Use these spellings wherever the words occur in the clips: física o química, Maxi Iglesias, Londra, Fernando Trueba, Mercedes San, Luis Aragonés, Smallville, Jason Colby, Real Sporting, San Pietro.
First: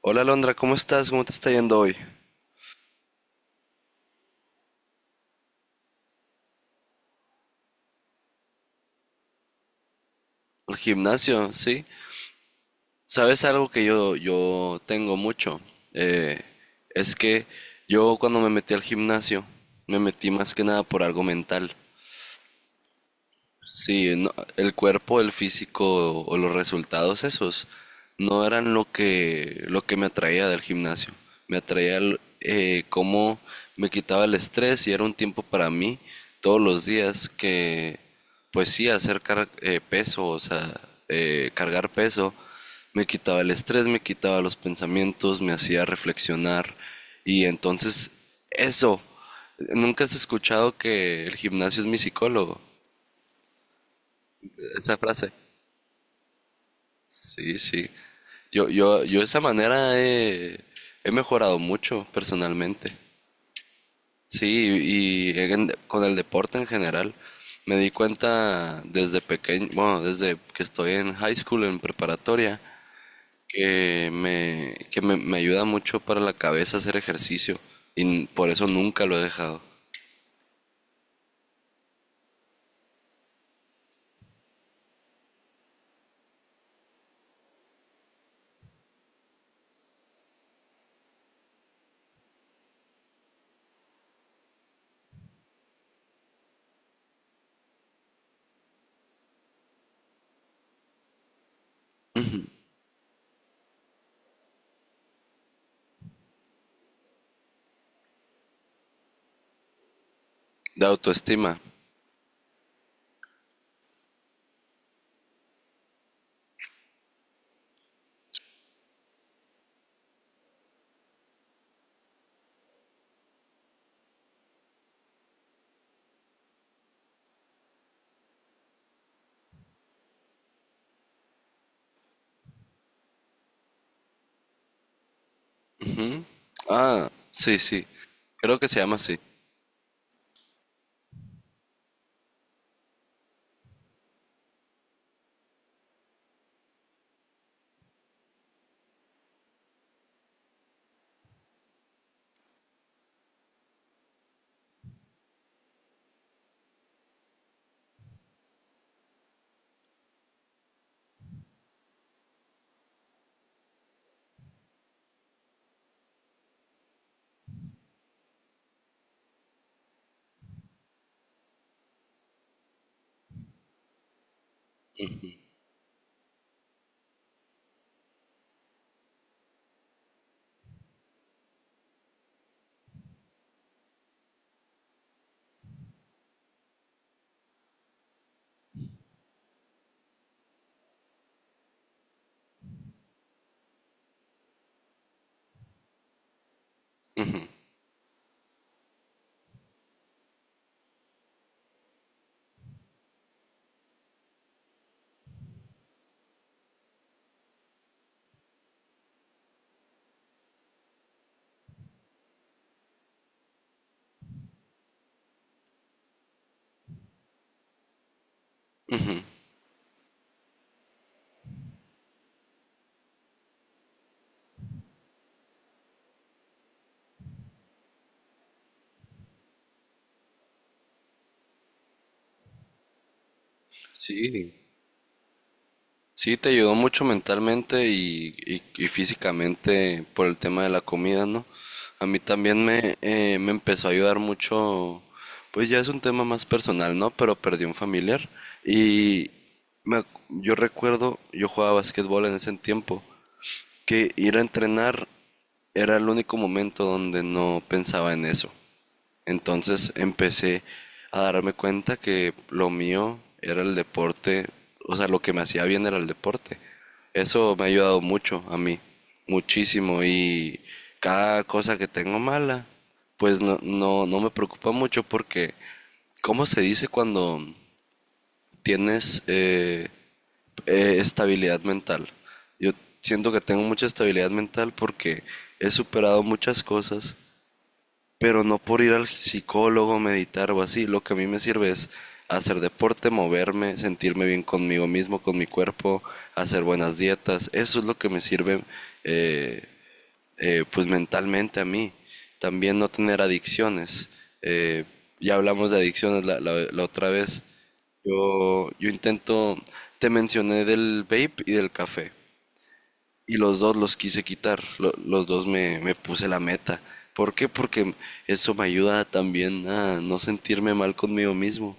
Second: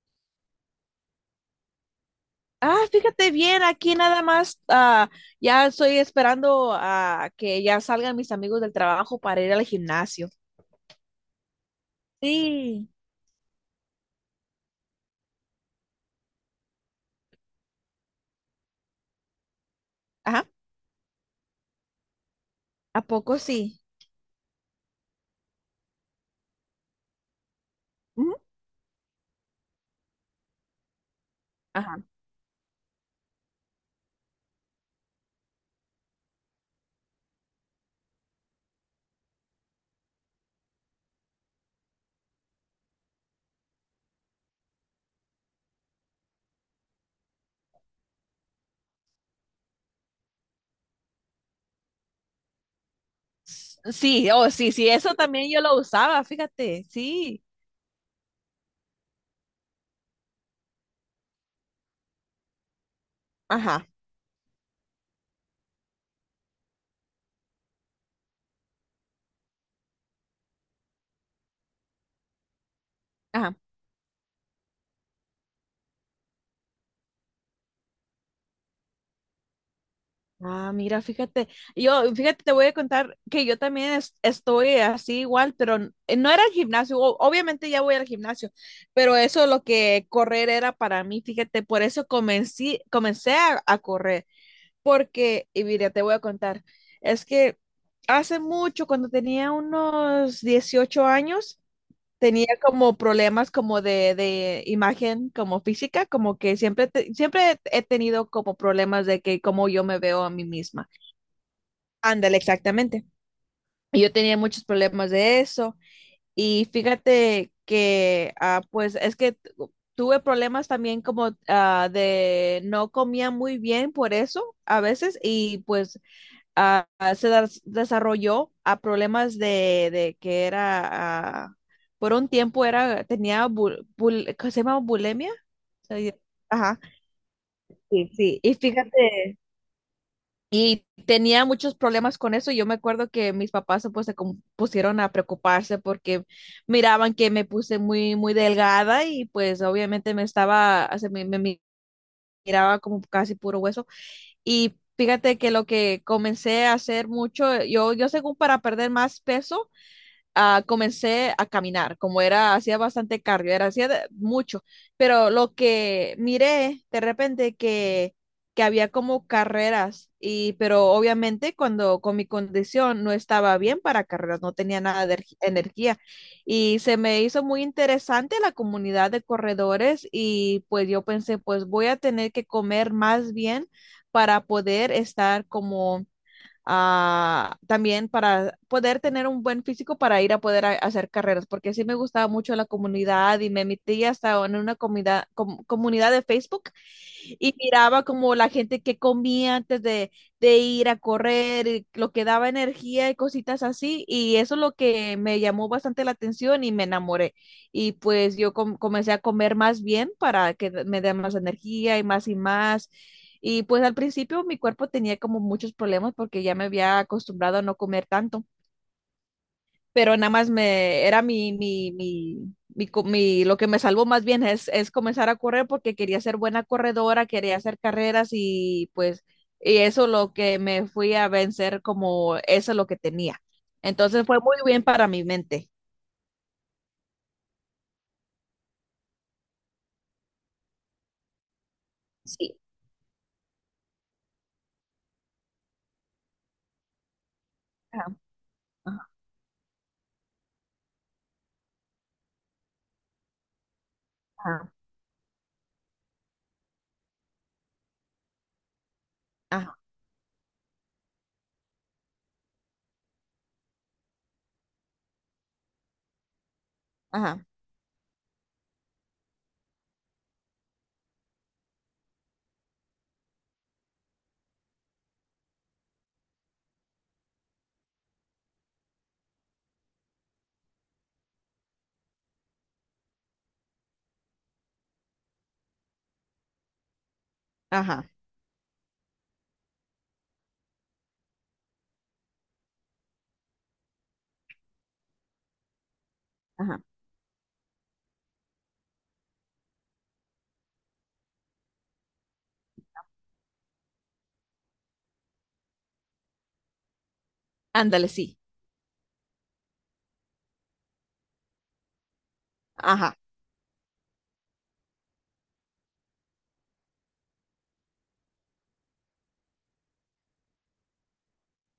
Hola Londra, ¿cómo estás? ¿Cómo te está yendo hoy? Fíjate bien, aquí nada más, ya estoy esperando a que ya salgan mis amigos del trabajo para ir al gimnasio. Al gimnasio, ¿sí? Sí. ¿Sabes algo que yo tengo mucho? Eh, es que yo cuando me metí al gimnasio, me metí Ajá, más que nada por algo mental. ¿a poco sí? Sí, no, el cuerpo, el físico o los resultados esos Ujú. no eran lo que me atraía del gimnasio. Me atraía Ajá. Cómo me quitaba el estrés y era un tiempo para mí todos los días que, pues sí, peso, o sea, cargar peso, me quitaba el estrés, me quitaba los pensamientos, me hacía reflexionar y entonces eso, ¿nunca has escuchado que el gimnasio es mi psicólogo? Sí, oh, sí, sí, Esa eso frase. también yo lo usaba, fíjate, sí. Sí, sí. Yo de esa he mejorado mucho personalmente. Ajá, Sí, y con el deporte en general. Me di cuenta desde pequeño, bueno, desde que estoy en high school, en preparatoria, ajá. que me ayuda mucho para la cabeza hacer ejercicio. Y por eso nunca lo he dejado. Mira, fíjate, yo, fíjate, te voy a contar que yo también estoy así igual, pero no era el gimnasio, obviamente ya voy al gimnasio, pero eso lo que correr era para mí, fíjate, por eso comencé a correr, porque, y mira, te voy a contar, es que hace mucho, cuando tenía unos 18 años, tenía como problemas como de imagen, como física, como que siempre, siempre he tenido como problemas de que como yo me veo a mí De misma. autoestima. Ándale, exactamente. Y yo tenía muchos problemas de eso y fíjate que, pues es que tuve problemas también como de no comía muy bien por eso a veces y pues desarrolló a problemas de que era, ah, por un tiempo era, tenía, ¿cómo se llama? Bulimia. Soy- Ajá, Ah, sí, sí. sí, sí. Y Creo que se llama así. fíjate. Y tenía muchos problemas con eso. Yo me acuerdo que mis papás pues, se pusieron a preocuparse porque miraban que me puse muy, muy delgada y pues obviamente me estaba, o sea, miraba como casi puro hueso. Y fíjate que lo que comencé a hacer mucho, yo según para perder más peso, comencé a caminar, como era, hacía bastante cardio, era, hacía mucho, pero lo que miré de repente que había como carreras, y, pero obviamente cuando con mi condición no estaba bien para carreras, no tenía nada de energía, y se me hizo muy interesante la comunidad de corredores, y pues yo pensé, pues voy a tener que comer más bien para poder estar como también para poder tener un buen físico para ir a poder hacer carreras, porque sí me gustaba mucho la comunidad y me metí hasta en una comunidad de Facebook y miraba como la gente que comía antes de ir a correr, y lo que daba energía y cositas así, y eso es lo que me llamó bastante la atención y me enamoré. Y pues yo comencé a comer más bien para que me dé más energía y más y más y pues al principio mi cuerpo tenía como muchos problemas porque ya me había acostumbrado a no comer tanto, pero nada más me era lo que me salvó más bien es comenzar a correr porque quería ser buena corredora, quería hacer carreras y pues y eso lo que me fui a vencer como eso es lo que tenía. Entonces fue Sí. muy bien para mi mente. Sí, te ayudó mucho mentalmente y físicamente por el tema de la comida, ¿no? A mí Sí. también me empezó a ayudar mucho, pues ya es un tema más personal, ¿no? Pero perdí un Ajá, familiar y yo recuerdo, yo jugaba básquetbol en ese tiempo, que ir a ajá, entrenar era el único momento donde no pensaba en eso. ajá, Entonces empecé a darme cuenta que lo mío era el deporte, o sea, lo que me hacía bien era el deporte. ajá, Eso me ha ayudado mucho a mí, muchísimo. Y cada cosa que tengo mala, pues no me preocupa mucho porque, ¿cómo se dice cuando tienes estabilidad mental? Yo siento que tengo mucha estabilidad mental porque he superado muchas cosas ajá, pero no por ir al psicólogo, meditar o así. Lo que a mí me sirve es hacer deporte, moverme, sentirme bien conmigo mismo, con mi cuerpo, hacer ajá. buenas dietas. Eso es lo que me sirve eh, pues mentalmente a mí. También no tener adicciones. Eh, ya hablamos de adicciones la otra vez. Ándale, sí. Yo intento, te mencioné del vape y del café Ajá, y los dos los quise quitar, los dos me puse la meta. ¿Por qué? Porque eso me ayuda también a no sentirme mal conmigo mismo.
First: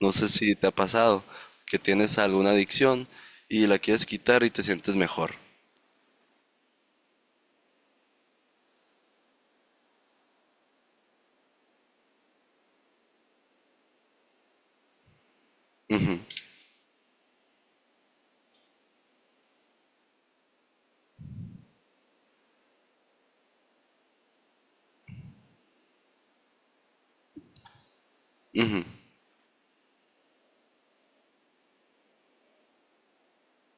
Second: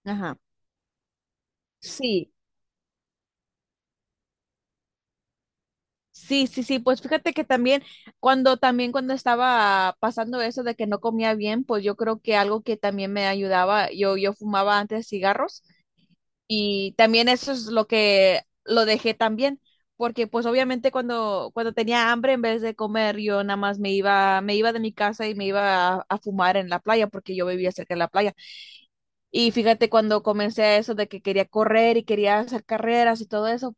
No sé ajá. si te ha pasado que tienes Sí. alguna adicción y la quieres quitar y te sientes mejor. Sí, sí, sí, pues fíjate que también cuando estaba pasando eso de que no comía bien, pues yo creo que algo que también me ayudaba, yo fumaba antes cigarros Ujú, y también eso es lo que lo dejé también, porque pues obviamente cuando, cuando tenía hambre, en vez de comer, yo nada más me iba de mi casa y me iba a fumar en la playa, porque yo vivía cerca de la playa. ujú, Y fíjate, cuando comencé a eso de que quería correr y quería hacer carreras y todo eso,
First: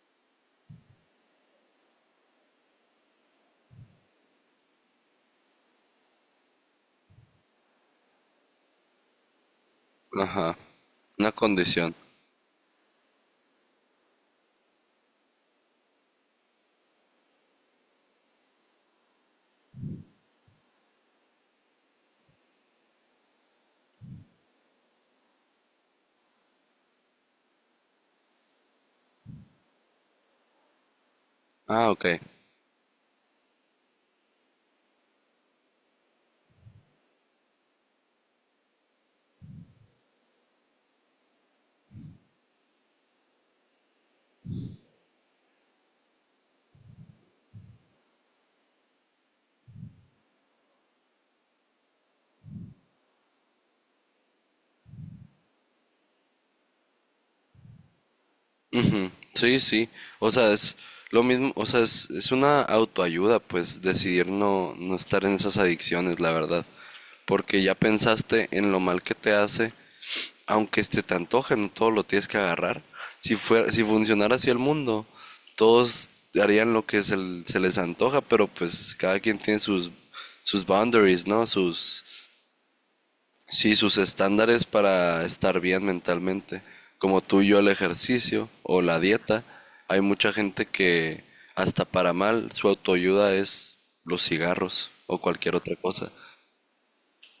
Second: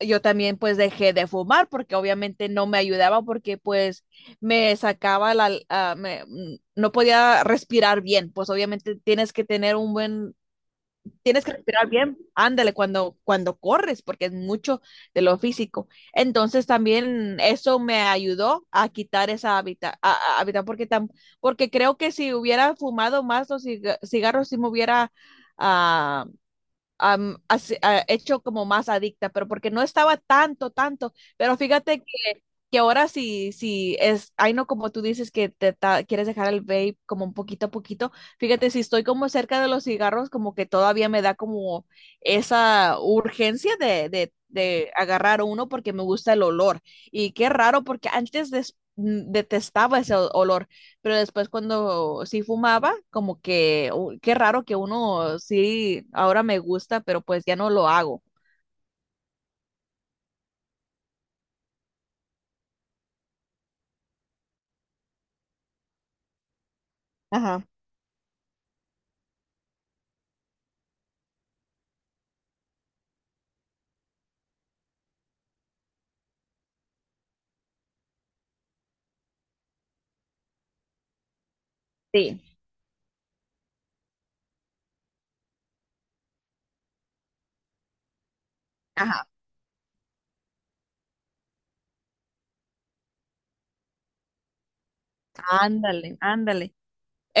yo también pues dejé de fumar porque obviamente no me ayudaba porque pues me sacaba la, no podía respirar bien, pues obviamente tienes que tener un buen ajá. Una tienes que respirar condición. bien, ándale cuando, cuando corres, porque es mucho de lo físico. Entonces también eso me ayudó a quitar esa hábitat, hábitat, porque creo que si hubiera fumado más los cigarros, sí me hubiera ah, hecho como más adicta, pero porque no estaba tanto, tanto. Pero Ah, fíjate ok. Que ahora sí, sí es, ay no, como tú dices que te quieres dejar el vape como un poquito a poquito. Fíjate, si estoy como cerca de los cigarros, como que todavía me da como esa urgencia de agarrar uno porque me gusta el olor. Y qué raro, porque antes detestaba ese olor, pero después cuando sí fumaba, como que, "Uy, qué raro que uno sí, ahora me gusta, pero pues ya no lo hago". Ujú, sí, sí. O sea, es lo mismo, o sea, es una autoayuda, pues decidir no estar en esas adicciones, la verdad. Porque Ajá. ya pensaste en lo mal que te hace aunque se te antoje no todo lo tienes que agarrar. Si, fuera, si funcionara así el mundo, todos harían lo que se les antoja, pero pues cada quien tiene sus, sus boundaries, ¿no? Sus, Sí. sí, sus estándares para estar bien mentalmente. Como tú y yo el ejercicio o la Ajá, dieta, hay mucha gente que hasta para mal su autoayuda es los cigarros o cualquier otra cosa. ándale, ándale.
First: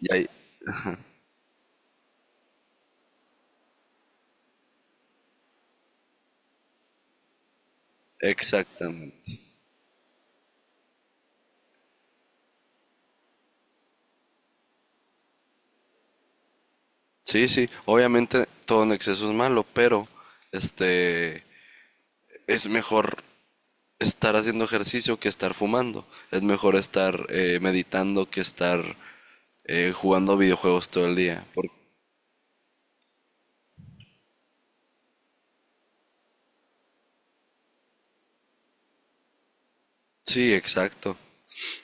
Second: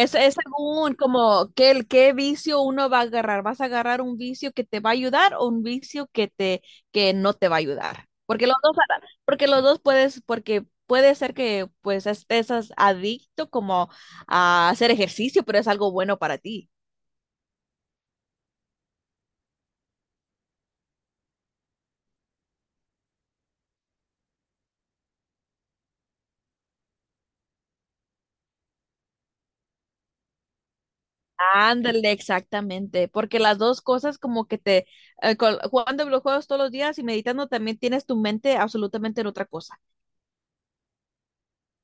Y hay, Es según como qué, qué vicio uno va a agarrar. ¿Vas a agarrar un vicio que te va a ayudar o un vicio que te que no te va a ayudar? Exactamente. Porque los dos puedes, porque puede ser que pues estés adicto como a hacer ejercicio, pero es algo bueno para ti. Sí, sí, obviamente todo en exceso es malo, pero este es mejor estar haciendo ejercicio que estar fumando. Es mejor estar meditando que estar jugando videojuegos todo el día. Por- Ándale, exactamente, porque las dos cosas como que te, jugando videojuegos todos los días y meditando también tienes tu mente absolutamente en otra cosa. Sí, exacto.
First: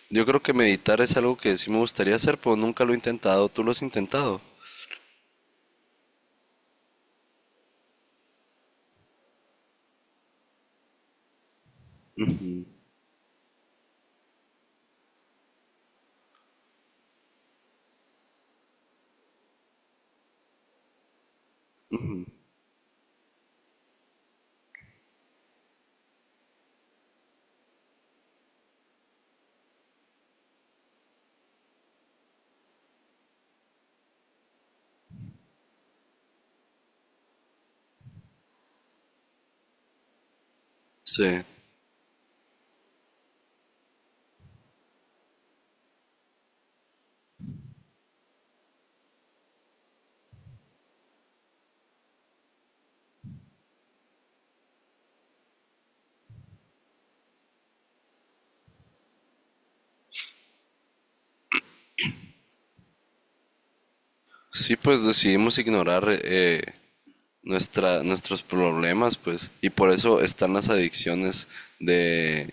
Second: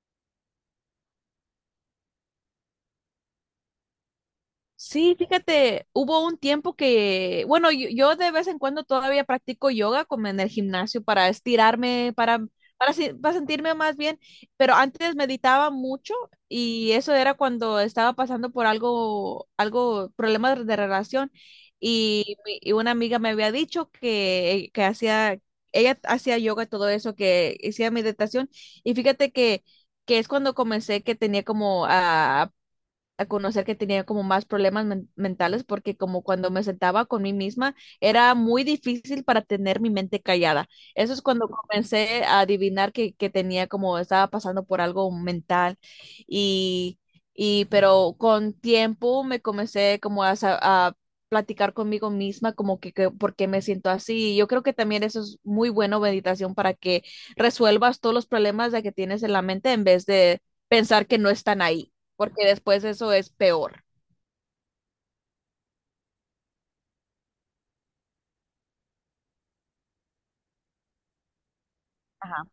Yo creo que meditar es algo que sí me gustaría hacer, pero nunca lo he intentado. ¿Tú lo has intentado? Sí, fíjate, hubo un tiempo que, bueno, yo de vez en cuando todavía practico yoga como en el gimnasio para estirarme, para, para sentirme más bien, pero antes meditaba mucho y eso era cuando estaba pasando por algo, algo, problemas de relación y, y una amiga me había dicho que hacía, ella hacía yoga, todo eso, que hacía meditación y fíjate que es cuando comencé que tenía como a conocer que tenía como más problemas mentales porque como cuando me sentaba con mí misma era muy difícil para tener mi mente callada. Eso es Sí. cuando comencé a adivinar que tenía como estaba pasando por algo mental y, y pero con tiempo me comencé como a platicar conmigo misma como que por qué me siento así. Yo creo que también eso es muy bueno meditación para que resuelvas todos los problemas de que tienes en la mente en vez de pensar que no están ahí porque después eso es peor. Sí, pues decidimos ignorar nuestros problemas, pues. Y por eso están las adicciones Ajá. de,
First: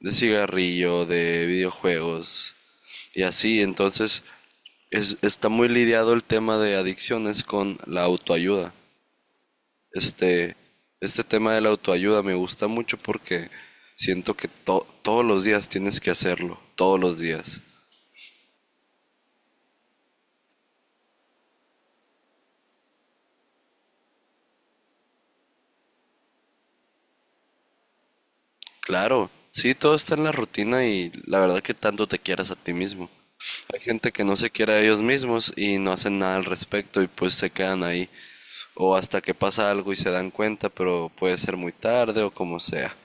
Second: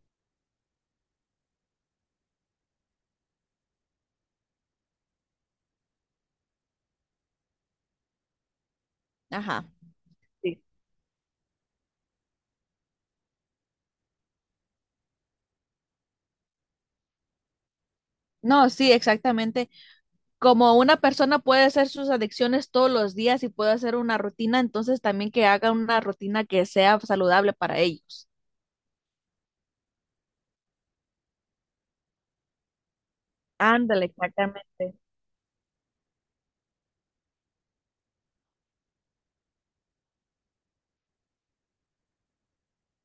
de cigarrillo, de videojuegos y así. Entonces, está muy lidiado el tema de adicciones con la autoayuda. Ajá. Este, Sí. este tema de la autoayuda me gusta mucho porque siento que todos los días tienes que hacerlo, todos los días. No, sí, exactamente. Como una persona puede hacer sus adicciones todos los días y puede hacer una rutina, entonces también que haga una rutina que sea saludable para ellos. Claro, sí, todo está en la rutina y la verdad que tanto te quieras a ti mismo. Hay Ándale, gente que no se quiere a exactamente. ellos mismos y no hacen nada al respecto y pues se quedan ahí. O hasta que pasa algo y se dan cuenta, pero puede ser muy tarde o como sea.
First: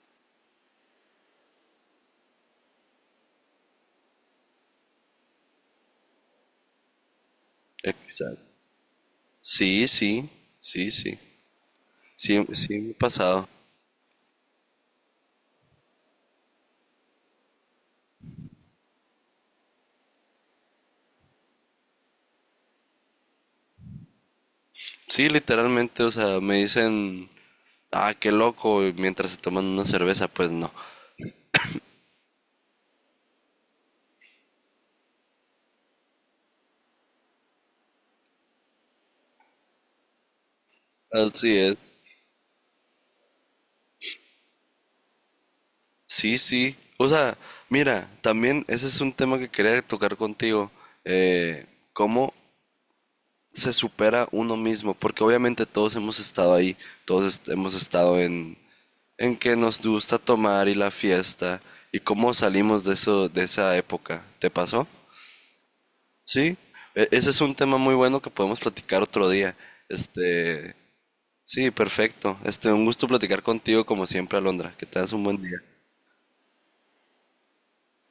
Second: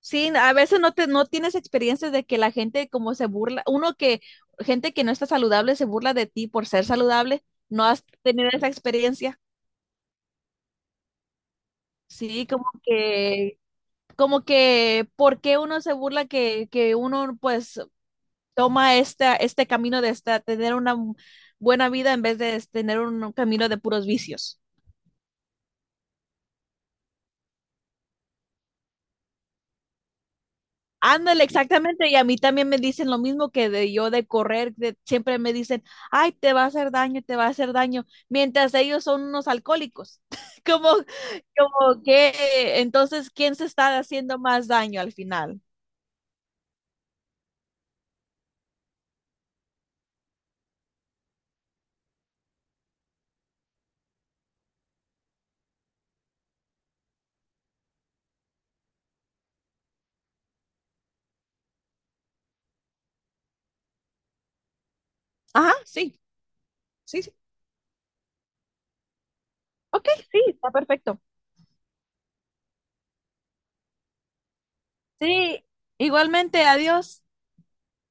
Sí, a veces no te, no tienes experiencias de que la gente como se burla, uno que, gente que no está saludable se burla de ti por ser saludable, ¿no has Exacto. tenido esa experiencia? Sí, sí, sí, sí. Sí, Sí, sí me ha pasado. Como que, ¿por qué uno se burla que uno pues toma esta, este camino de esta, tener una buena vida en vez de tener un camino de puros vicios. Sí, literalmente, o sea, me dicen, ah, qué loco, y mientras se toman una cerveza, pues no. Ándale, exactamente. Y a mí también me dicen lo mismo que de yo de correr. Siempre me dicen, ay, te va a hacer daño, te va a hacer daño. Mientras ellos son unos alcohólicos. Como, Así es. como que, entonces, ¿quién se está haciendo más daño al final? Sí, sí. O sea, mira, también ese es un tema que quería tocar contigo. eh, ¿Cómo se supera uno mismo? Porque obviamente todos hemos estado ahí, hemos estado en que nos gusta tomar y la fiesta. ¿Y cómo salimos de eso, de esa época? ¿Te pasó? Ajá, sí, Sí. Sí, Ese sí. es un tema muy bueno que podemos platicar otro día. Ok, sí, está Este, perfecto. sí, perfecto. Este, un gusto platicar contigo como siempre, Alondra. Que tengas un buen día. Sí, igualmente, adiós.